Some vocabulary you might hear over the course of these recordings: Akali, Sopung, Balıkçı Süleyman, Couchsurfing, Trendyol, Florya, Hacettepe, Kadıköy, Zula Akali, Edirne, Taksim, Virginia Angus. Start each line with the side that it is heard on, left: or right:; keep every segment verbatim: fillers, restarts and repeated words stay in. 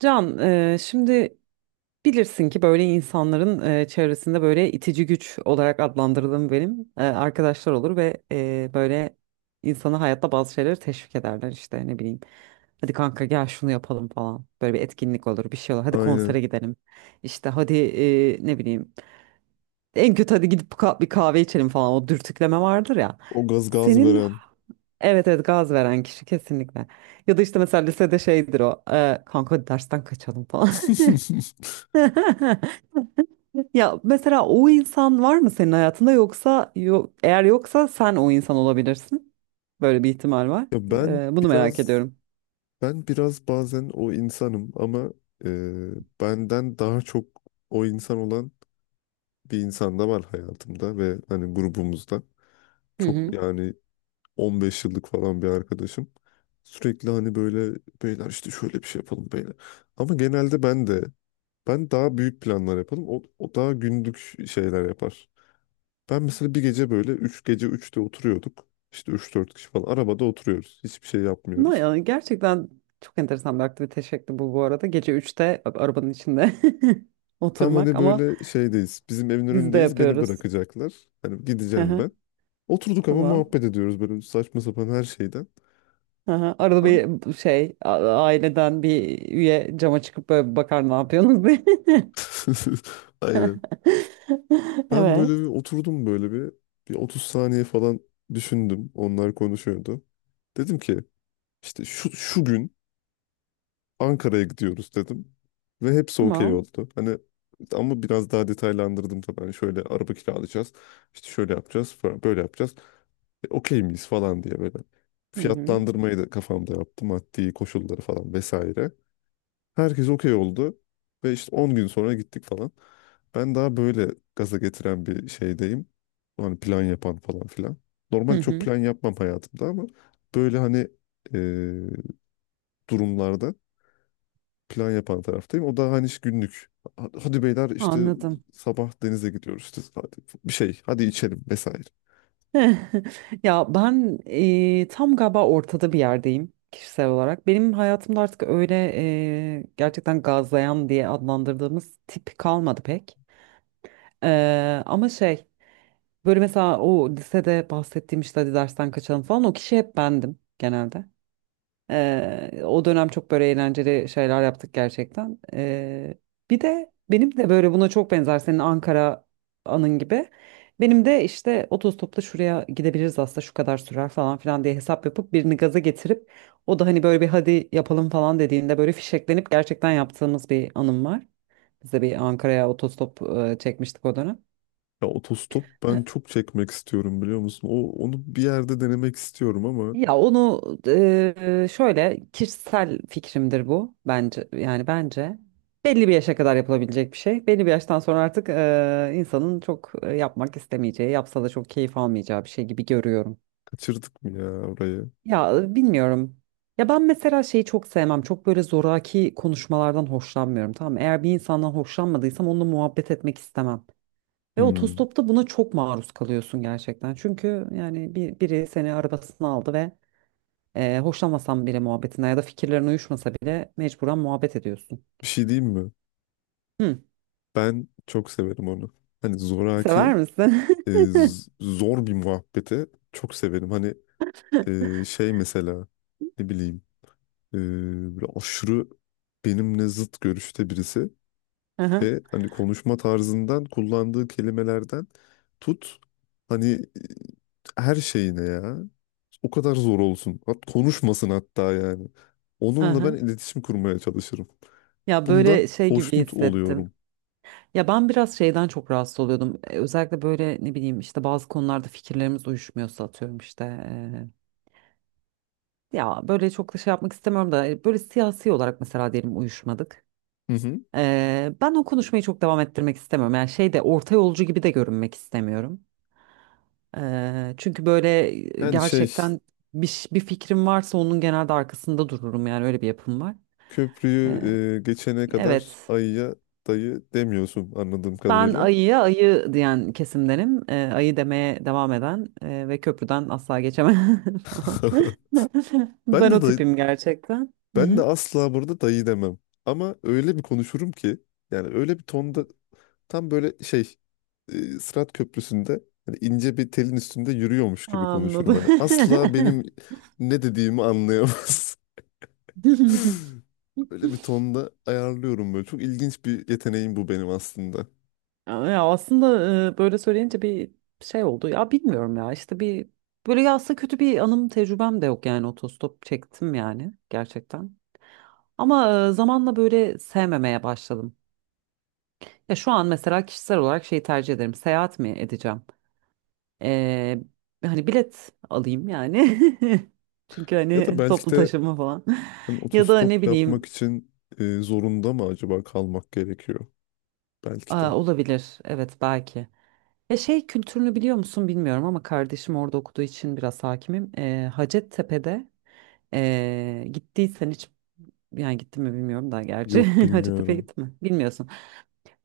right: Can, eee, şimdi bilirsin ki böyle insanların eee, çevresinde böyle itici güç olarak adlandırdığım benim eee, arkadaşlar olur ve eee, böyle insanı hayatta bazı şeyleri teşvik ederler işte ne bileyim. Hadi kanka, gel şunu yapalım falan. Böyle bir etkinlik olur, bir şey olur. Hadi konsere
left: Aynen.
right: gidelim. İşte hadi eee, ne bileyim. En kötü hadi gidip ka- bir kahve içelim falan. O dürtükleme vardır ya.
left: O gaz gaz
right: Senin
left: veren.
right: evet, evet, gaz veren kişi kesinlikle. Ya da işte mesela lisede şeydir o. Eee, kanka, hadi dersten kaçalım falan. Ya, mesela o insan var mı senin hayatında, yoksa yo- eğer yoksa sen o insan olabilirsin. Böyle bir ihtimal var.
left: Ya ben
right: Ee, bunu merak
left: biraz
right: ediyorum.
left: ben biraz bazen o insanım ama e, benden daha çok o insan olan bir insan da var hayatımda ve hani grubumuzda.
right: Hı
left: Çok
right: hı.
left: yani on beş yıllık falan bir arkadaşım. Sürekli hani böyle beyler işte şöyle bir şey yapalım beyler. Ama genelde ben de ben daha büyük planlar yapalım. O, o daha günlük şeyler yapar. Ben mesela bir gece böyle üç gece üçte oturuyorduk. İşte üç dört kişi falan arabada oturuyoruz. Hiçbir şey
right: Ama
left: yapmıyoruz.
right: yani gerçekten çok enteresan bir aktivite şekli bu, bu arada. Gece üçte arabanın içinde
left: Tam
right: oturmak,
left: hani
right: ama
left: böyle şeydeyiz. Bizim evin
right: biz de
left: önündeyiz. Beni
right: yapıyoruz.
left: bırakacaklar. Hani gideceğim
right: Aha,
left: ben. Oturduk ama
right: tamam.
left: muhabbet ediyoruz böyle saçma sapan her şeyden.
right: Aha, arada
left: Ben...
right: bir şey a- aileden bir üye cama çıkıp böyle bir bakar, ne yapıyorsunuz diye.
left: Aynen. Ben böyle bir
right: Evet.
left: oturdum böyle bir bir otuz saniye falan düşündüm. Onlar konuşuyordu. Dedim ki işte şu şu gün Ankara'ya gidiyoruz dedim. Ve hepsi okey
right: Tamam.
left: oldu. Hani ama biraz daha detaylandırdım tabii. Hani şöyle araba kiralayacağız. İşte şöyle yapacağız falan, böyle yapacağız. E, okey miyiz falan diye böyle.
right: Hı hı.
left: Fiyatlandırmayı da kafamda yaptım. Maddi koşulları falan vesaire. Herkes okey oldu. Ve işte on gün sonra gittik falan. Ben daha böyle gaza getiren bir şeydeyim. Hani plan yapan falan filan.
right: Hı
left: Normalde çok
right: hı.
left: plan yapmam hayatımda ama böyle hani e, durumlarda plan yapan taraftayım. O da hani işte günlük. Ha- Hadi beyler işte
right: Anladım.
left: sabah denize gidiyoruz işte hadi bir şey hadi içelim vesaire.
right: Ya ben eee, tam galiba ortada bir yerdeyim kişisel olarak. Benim hayatımda artık öyle eee, gerçekten gazlayan diye adlandırdığımız tip kalmadı pek. Eee, ama şey, böyle mesela o lisede bahsettiğim işte hadi dersten kaçalım falan, o kişi hep bendim genelde. Eee, o dönem çok böyle eğlenceli şeyler yaptık gerçekten. Eee, bir de benim de böyle buna çok benzer, senin Ankara anın gibi. Benim de işte otostopla şuraya gidebiliriz aslında, şu kadar sürer falan filan diye hesap yapıp birini gaza getirip, o da hani böyle bir hadi yapalım falan dediğinde böyle fişeklenip gerçekten yaptığımız bir anım var. Biz de bir Ankara'ya otostop eee, çekmiştik o dönem.
left: Ya otostop ben çok çekmek istiyorum biliyor musun? O, onu bir yerde denemek istiyorum ama
right: Ya onu eee, şöyle, kişisel fikrimdir bu, bence yani, bence belli bir yaşa kadar yapılabilecek bir şey. Belli bir yaştan sonra artık eee, insanın çok e, yapmak istemeyeceği, yapsa da çok keyif almayacağı bir şey gibi görüyorum.
left: kaçırdık mı ya orayı?
right: Ya e, bilmiyorum. Ya ben mesela şeyi çok sevmem. Çok böyle zoraki konuşmalardan hoşlanmıyorum. Tamam mı? Eğer bir insandan hoşlanmadıysam onunla muhabbet etmek istemem. Ve
left: Hmm.
right: otostopta buna çok maruz kalıyorsun gerçekten. Çünkü yani bir, biri seni arabasına aldı ve ee, hoşlanmasan bile muhabbetine, ya da fikirlerin uyuşmasa bile mecburen muhabbet ediyorsun.
left: Bir şey diyeyim mi?
right: Hı,
left: Ben çok severim onu. Hani zoraki
right: sever misin?
left: e, z- zor bir muhabbeti çok severim. Hani e, şey mesela ne bileyim. Ee, Böyle aşırı benimle zıt görüşte birisi
right: Aha,
left: ve hani konuşma tarzından, kullandığı kelimelerden tut, hani e, her şeyine ya, o kadar zor olsun, hat konuşmasın, hatta yani onunla ben
right: aha.
left: iletişim kurmaya çalışırım,
right: Ya
left: bundan
right: böyle şey gibi
left: hoşnut
right: hissettim.
left: oluyorum.
right: Ya ben biraz şeyden çok rahatsız oluyordum. Ee, Özellikle böyle, ne bileyim, işte bazı konularda fikirlerimiz uyuşmuyorsa, atıyorum işte. Ee, ya böyle çok da şey yapmak istemiyorum da, e, böyle siyasi olarak mesela, diyelim uyuşmadık.
left: Hı hı.
right: Ee, ben o konuşmayı çok devam ettirmek istemiyorum. Yani şey de, orta yolcu gibi de görünmek istemiyorum. Eee, çünkü böyle
left: Yani şey,
right: gerçekten bir, ş- bir fikrim varsa onun genelde arkasında dururum, yani öyle bir yapım var.
left: köprüyü
right: Eee,
left: e, geçene kadar
right: evet.
left: ayıya dayı demiyorsun anladığım
right: Ben
left: kadarıyla.
right: ayıya ayı diyen kesimdenim. Eee, ayı demeye devam eden eee, ve köprüden asla geçemem falan.
left: Ben
right: Ben
left: de
right: o
left: dayı,
right: tipim gerçekten. Hı
left: ben de
right: hı.
left: asla burada dayı demem. Ama öyle bir konuşurum ki, yani öyle bir tonda, tam böyle şey, e, Sırat Köprüsü'nde hani ince bir telin üstünde yürüyormuş gibi konuşurum
right: Anladım.
left: hani. Asla benim ne dediğimi anlayamaz. Öyle bir tonda ayarlıyorum böyle. Çok ilginç bir yeteneğim bu benim aslında.
right: Ya aslında, e, böyle söyleyince bir şey oldu. Ya bilmiyorum, ya işte bir, böyle, ya aslında kötü bir anım, tecrübem de yok yani otostop çektim yani gerçekten. Ama e, zamanla böyle sevmemeye başladım. Ya şu an mesela kişisel olarak şeyi tercih ederim. Seyahat mi edeceğim? Ee, Hani bilet alayım yani. Çünkü
left: Ya da
right: hani
left: belki
right: toplu
left: de
right: taşıma falan.
left: hani
right: Ya da ne
left: otostop yapmak
right: bileyim,
left: için e, zorunda mı acaba kalmak gerekiyor?
right: e,
left: Belki de.
right: olabilir. Evet, belki. Ya, şey kültürünü biliyor musun bilmiyorum ama, kardeşim orada okuduğu için biraz hakimim. Ee, Hacettepe'de ee, gittiysen hiç, yani gittin mi bilmiyorum da gerçi
left: Yok
right: Hacettepe'ye
left: bilmiyorum.
right: gittin mi bilmiyorsun.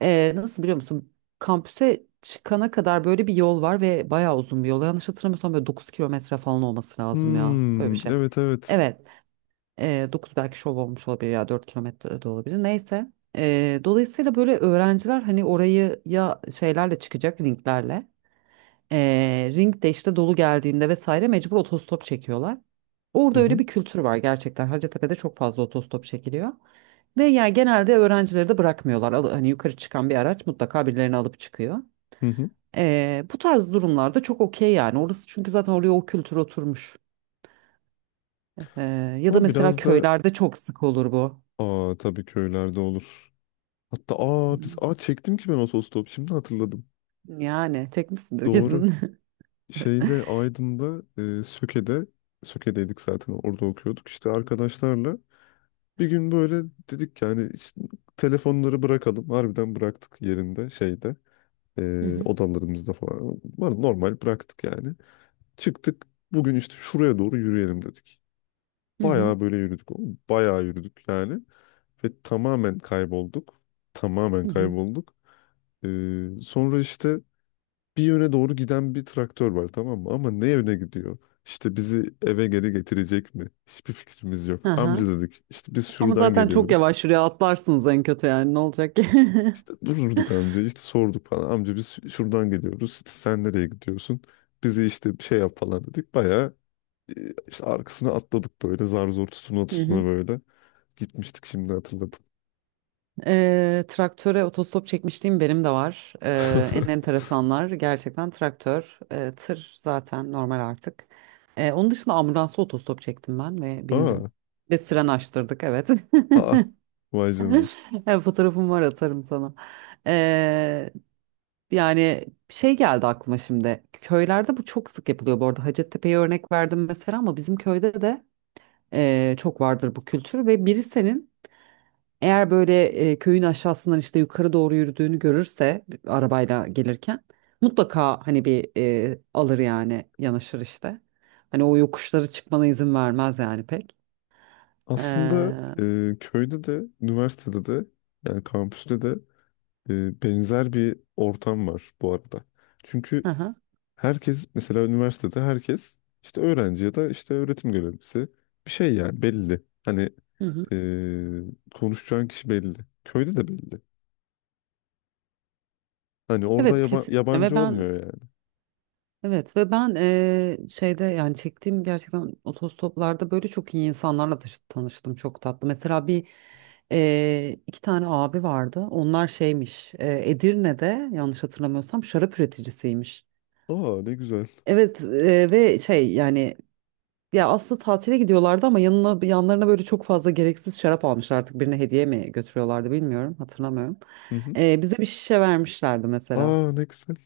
right: Ee, nasıl biliyor musun? Kampüse çıkana kadar böyle bir yol var ve bayağı uzun bir yol. Yanlış hatırlamıyorsam böyle dokuz kilometre falan olması lazım ya. Öyle
left: Hmm,
right: bir şey.
left: evet, evet.
right: Evet, e, dokuz belki şov olmuş olabilir, ya dört kilometre de olabilir. Neyse. E, dolayısıyla böyle öğrenciler hani orayı ya şeylerle çıkacak, linklerle ee, ring de işte dolu geldiğinde vesaire, mecbur otostop çekiyorlar.
left: Hı
right: Orada öyle
left: hı.
right: bir kültür var gerçekten. Hacettepe'de çok fazla otostop çekiliyor. Ve yani genelde öğrencileri de bırakmıyorlar. Al- Hani yukarı çıkan bir araç mutlaka birilerini alıp çıkıyor.
left: Hı hı.
right: Ee, bu tarz durumlarda çok okey yani. Orası çünkü zaten, oraya o kültür oturmuş. Ee, Ya da
left: Ama
right: mesela
left: biraz da,
right: köylerde çok sık olur bu.
left: aa tabii, köylerde olur. Hatta aa biz,
right: Hmm.
left: aa çektim ki ben otostop, şimdi hatırladım.
right: Yani çekmişsindir
left: Doğru.
right: kesin.
left: Şeyde, Aydın'da, e, Söke'de, Söke'deydik zaten orada okuyorduk. İşte arkadaşlarla bir gün böyle dedik yani, işte telefonları bırakalım. Harbiden bıraktık yerinde, şeyde,
right: Hı
left: e,
right: hı.
left: odalarımızda falan. Var, normal bıraktık yani. Çıktık, bugün işte şuraya doğru yürüyelim dedik.
right: Hı hı.
left: Bayağı böyle yürüdük. Bayağı yürüdük yani. Ve tamamen kaybolduk. Tamamen
right: Hı hı.
left: kaybolduk. Ee, sonra işte bir yöne doğru giden bir traktör var, tamam mı? Ama ne yöne gidiyor? İşte bizi eve geri getirecek mi? Hiçbir fikrimiz yok. Amca
right: Aha.
left: dedik, işte biz
right: Ama
left: şuradan
right: zaten çok
left: geliyoruz.
right: yavaş, şuraya atlarsınız en kötü, yani ne olacak ki?
left: İşte durdurduk amca, işte sorduk falan. Amca biz ş- şuradan geliyoruz. İşte sen nereye gidiyorsun? Bizi işte bir şey yap falan dedik. Bayağı e, işte arkasına atladık, böyle zar zor tutuna
right: Hı hı.
left: tutuna böyle. Gitmiştik, şimdi hatırladım.
right: Eee, traktöre otostop çekmişliğim benim de var. Eee, en enteresanlar gerçekten traktör, eee, tır zaten normal artık. Eee, onun dışında ambulansa otostop çektim ben ve bindim.
left: Aa,
right: Ve siren açtırdık, evet.
left: aa vay canına.
right: Evet, fotoğrafım var, atarım sana. Eee, Yani şey geldi aklıma şimdi. Köylerde bu çok sık yapılıyor bu arada. Hacettepe'ye örnek verdim mesela ama, bizim köyde de eee, çok vardır bu kültür, ve biri senin, eğer böyle e, köyün aşağısından işte yukarı doğru yürüdüğünü görürse arabayla gelirken, mutlaka hani bir e, alır, yani yanaşır işte. Hani o yokuşları çıkmana izin vermez yani pek. Ee,
left: Aslında
right: hı
left: e, köyde de, üniversitede de, yani kampüste de, e, benzer bir ortam var bu arada. Çünkü
right: hı,
left: herkes, mesela üniversitede herkes işte öğrenci ya da işte öğretim görevlisi bir şey, yani belli. Hani
right: hı hı.
left: e, konuşacağın kişi belli. Köyde de belli. Hani orada
right: Evet
left: yaba-
right: kesinlikle, ve
left: yabancı
right: ben,
left: olmuyor yani.
right: evet, ve ben e, şeyde yani çektiğim gerçekten otostoplarda böyle çok iyi insanlarla tanış- tanıştım, çok tatlı. Mesela bir e, iki tane abi vardı. Onlar şeymiş, e, Edirne'de yanlış hatırlamıyorsam şarap üreticisiymiş.
left: Aa ne güzel.
right: Evet, e, ve şey yani, ya aslında tatile gidiyorlardı ama yanına, yanlarına böyle çok fazla gereksiz şarap almışlar, artık birine hediye mi götürüyorlardı bilmiyorum, hatırlamıyorum.
left: Hı hı.
right: E, bize bir şişe vermişlerdi mesela.
left: Aa ne güzel.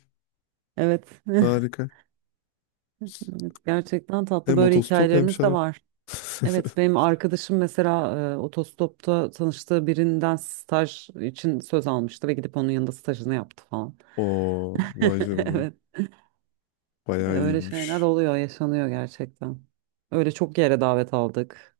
right: Evet.
left: Harika.
right: Evet, gerçekten tatlı
left: Hem
right: böyle
left: otostop, hem
right: hikayelerimiz de
left: şarap.
right: var. Evet, benim arkadaşım mesela e, otostopta tanıştığı birinden staj için söz almıştı ve gidip onun yanında stajını yaptı falan.
left: Oo vay canına.
right: Evet,
left: Bayağı
right: öyle şeyler
left: iyiymiş.
right: oluyor, yaşanıyor gerçekten. Öyle çok yere davet aldık.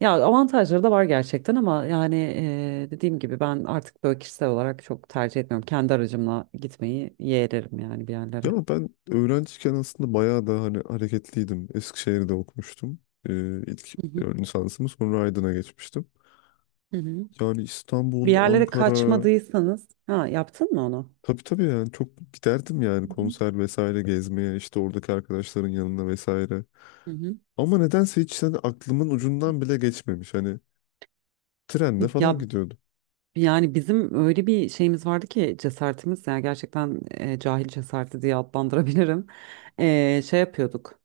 right: Ya avantajları da var gerçekten ama yani eee, dediğim gibi ben artık böyle kişisel olarak çok tercih etmiyorum. Kendi aracımla gitmeyi yeğlerim yani bir yerlere.
left: Ya ama ben öğrenciyken aslında bayağı da hani hareketliydim. Eskişehir'de okumuştum. Ee, ilk
right: Hı hı,
left: ön lisansımı, sonra Aydın'a geçmiştim.
right: hı hı.
left: Yani
right: Bir
left: İstanbul,
right: yerlere
left: Ankara...
right: kaçmadıysanız, ha, yaptın mı onu?
left: Tabii, tabii, yani çok giderdim yani,
right: Hı
left: konser vesaire, gezmeye, işte oradaki arkadaşların yanına vesaire.
right: hı, hı hı.
left: Ama nedense hiç hani aklımın ucundan bile geçmemiş. Hani trenle
right: Ya
left: falan gidiyordum.
right: yani bizim öyle bir şeyimiz vardı ki, cesaretimiz yani gerçekten, e, cahil cesareti diye adlandırabilirim. E, şey yapıyorduk.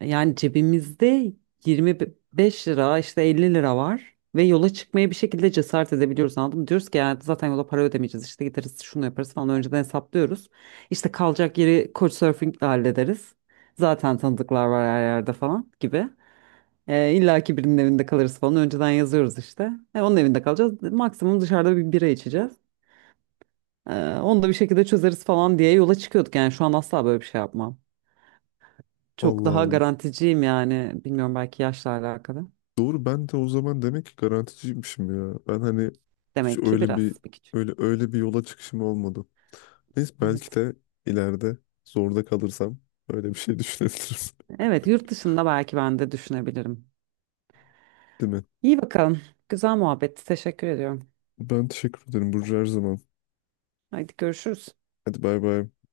right: Yani cebimizde yirmi beş lira işte, elli lira var ve yola çıkmaya bir şekilde cesaret edebiliyoruz, anladın mı? Diyoruz ki yani zaten yola para ödemeyeceğiz, işte gideriz, şunu yaparız falan, önceden hesaplıyoruz. İşte kalacak yeri Couchsurfing'le hallederiz. Zaten tanıdıklar var her yerde falan gibi. E, illa ki birinin evinde kalırız falan, önceden yazıyoruz işte. E, onun evinde kalacağız, maksimum dışarıda bir bira içeceğiz. E, Onu da bir şekilde çözeriz falan diye yola çıkıyorduk, yani şu an asla böyle bir şey yapmam. Çok
left: Allah
right: daha
left: Allah.
right: garanticiyim yani, bilmiyorum, belki yaşla alakalı.
left: Doğru, ben de o zaman demek ki garanticiymişim ya. Ben hani hiç
right: Demek ki
left: öyle bir,
right: biraz bir küçük.
left: öyle öyle bir yola çıkışım olmadı. Neyse, belki
right: Evet.
left: de ileride zorda kalırsam öyle bir şey düşünebilirim.
right: Evet, yurt dışında belki ben de düşünebilirim.
left: Değil mi?
right: İyi bakalım. Güzel muhabbet. Teşekkür ediyorum.
left: Ben teşekkür ederim Burcu, her zaman.
right: Haydi görüşürüz.
left: Hadi bay bay.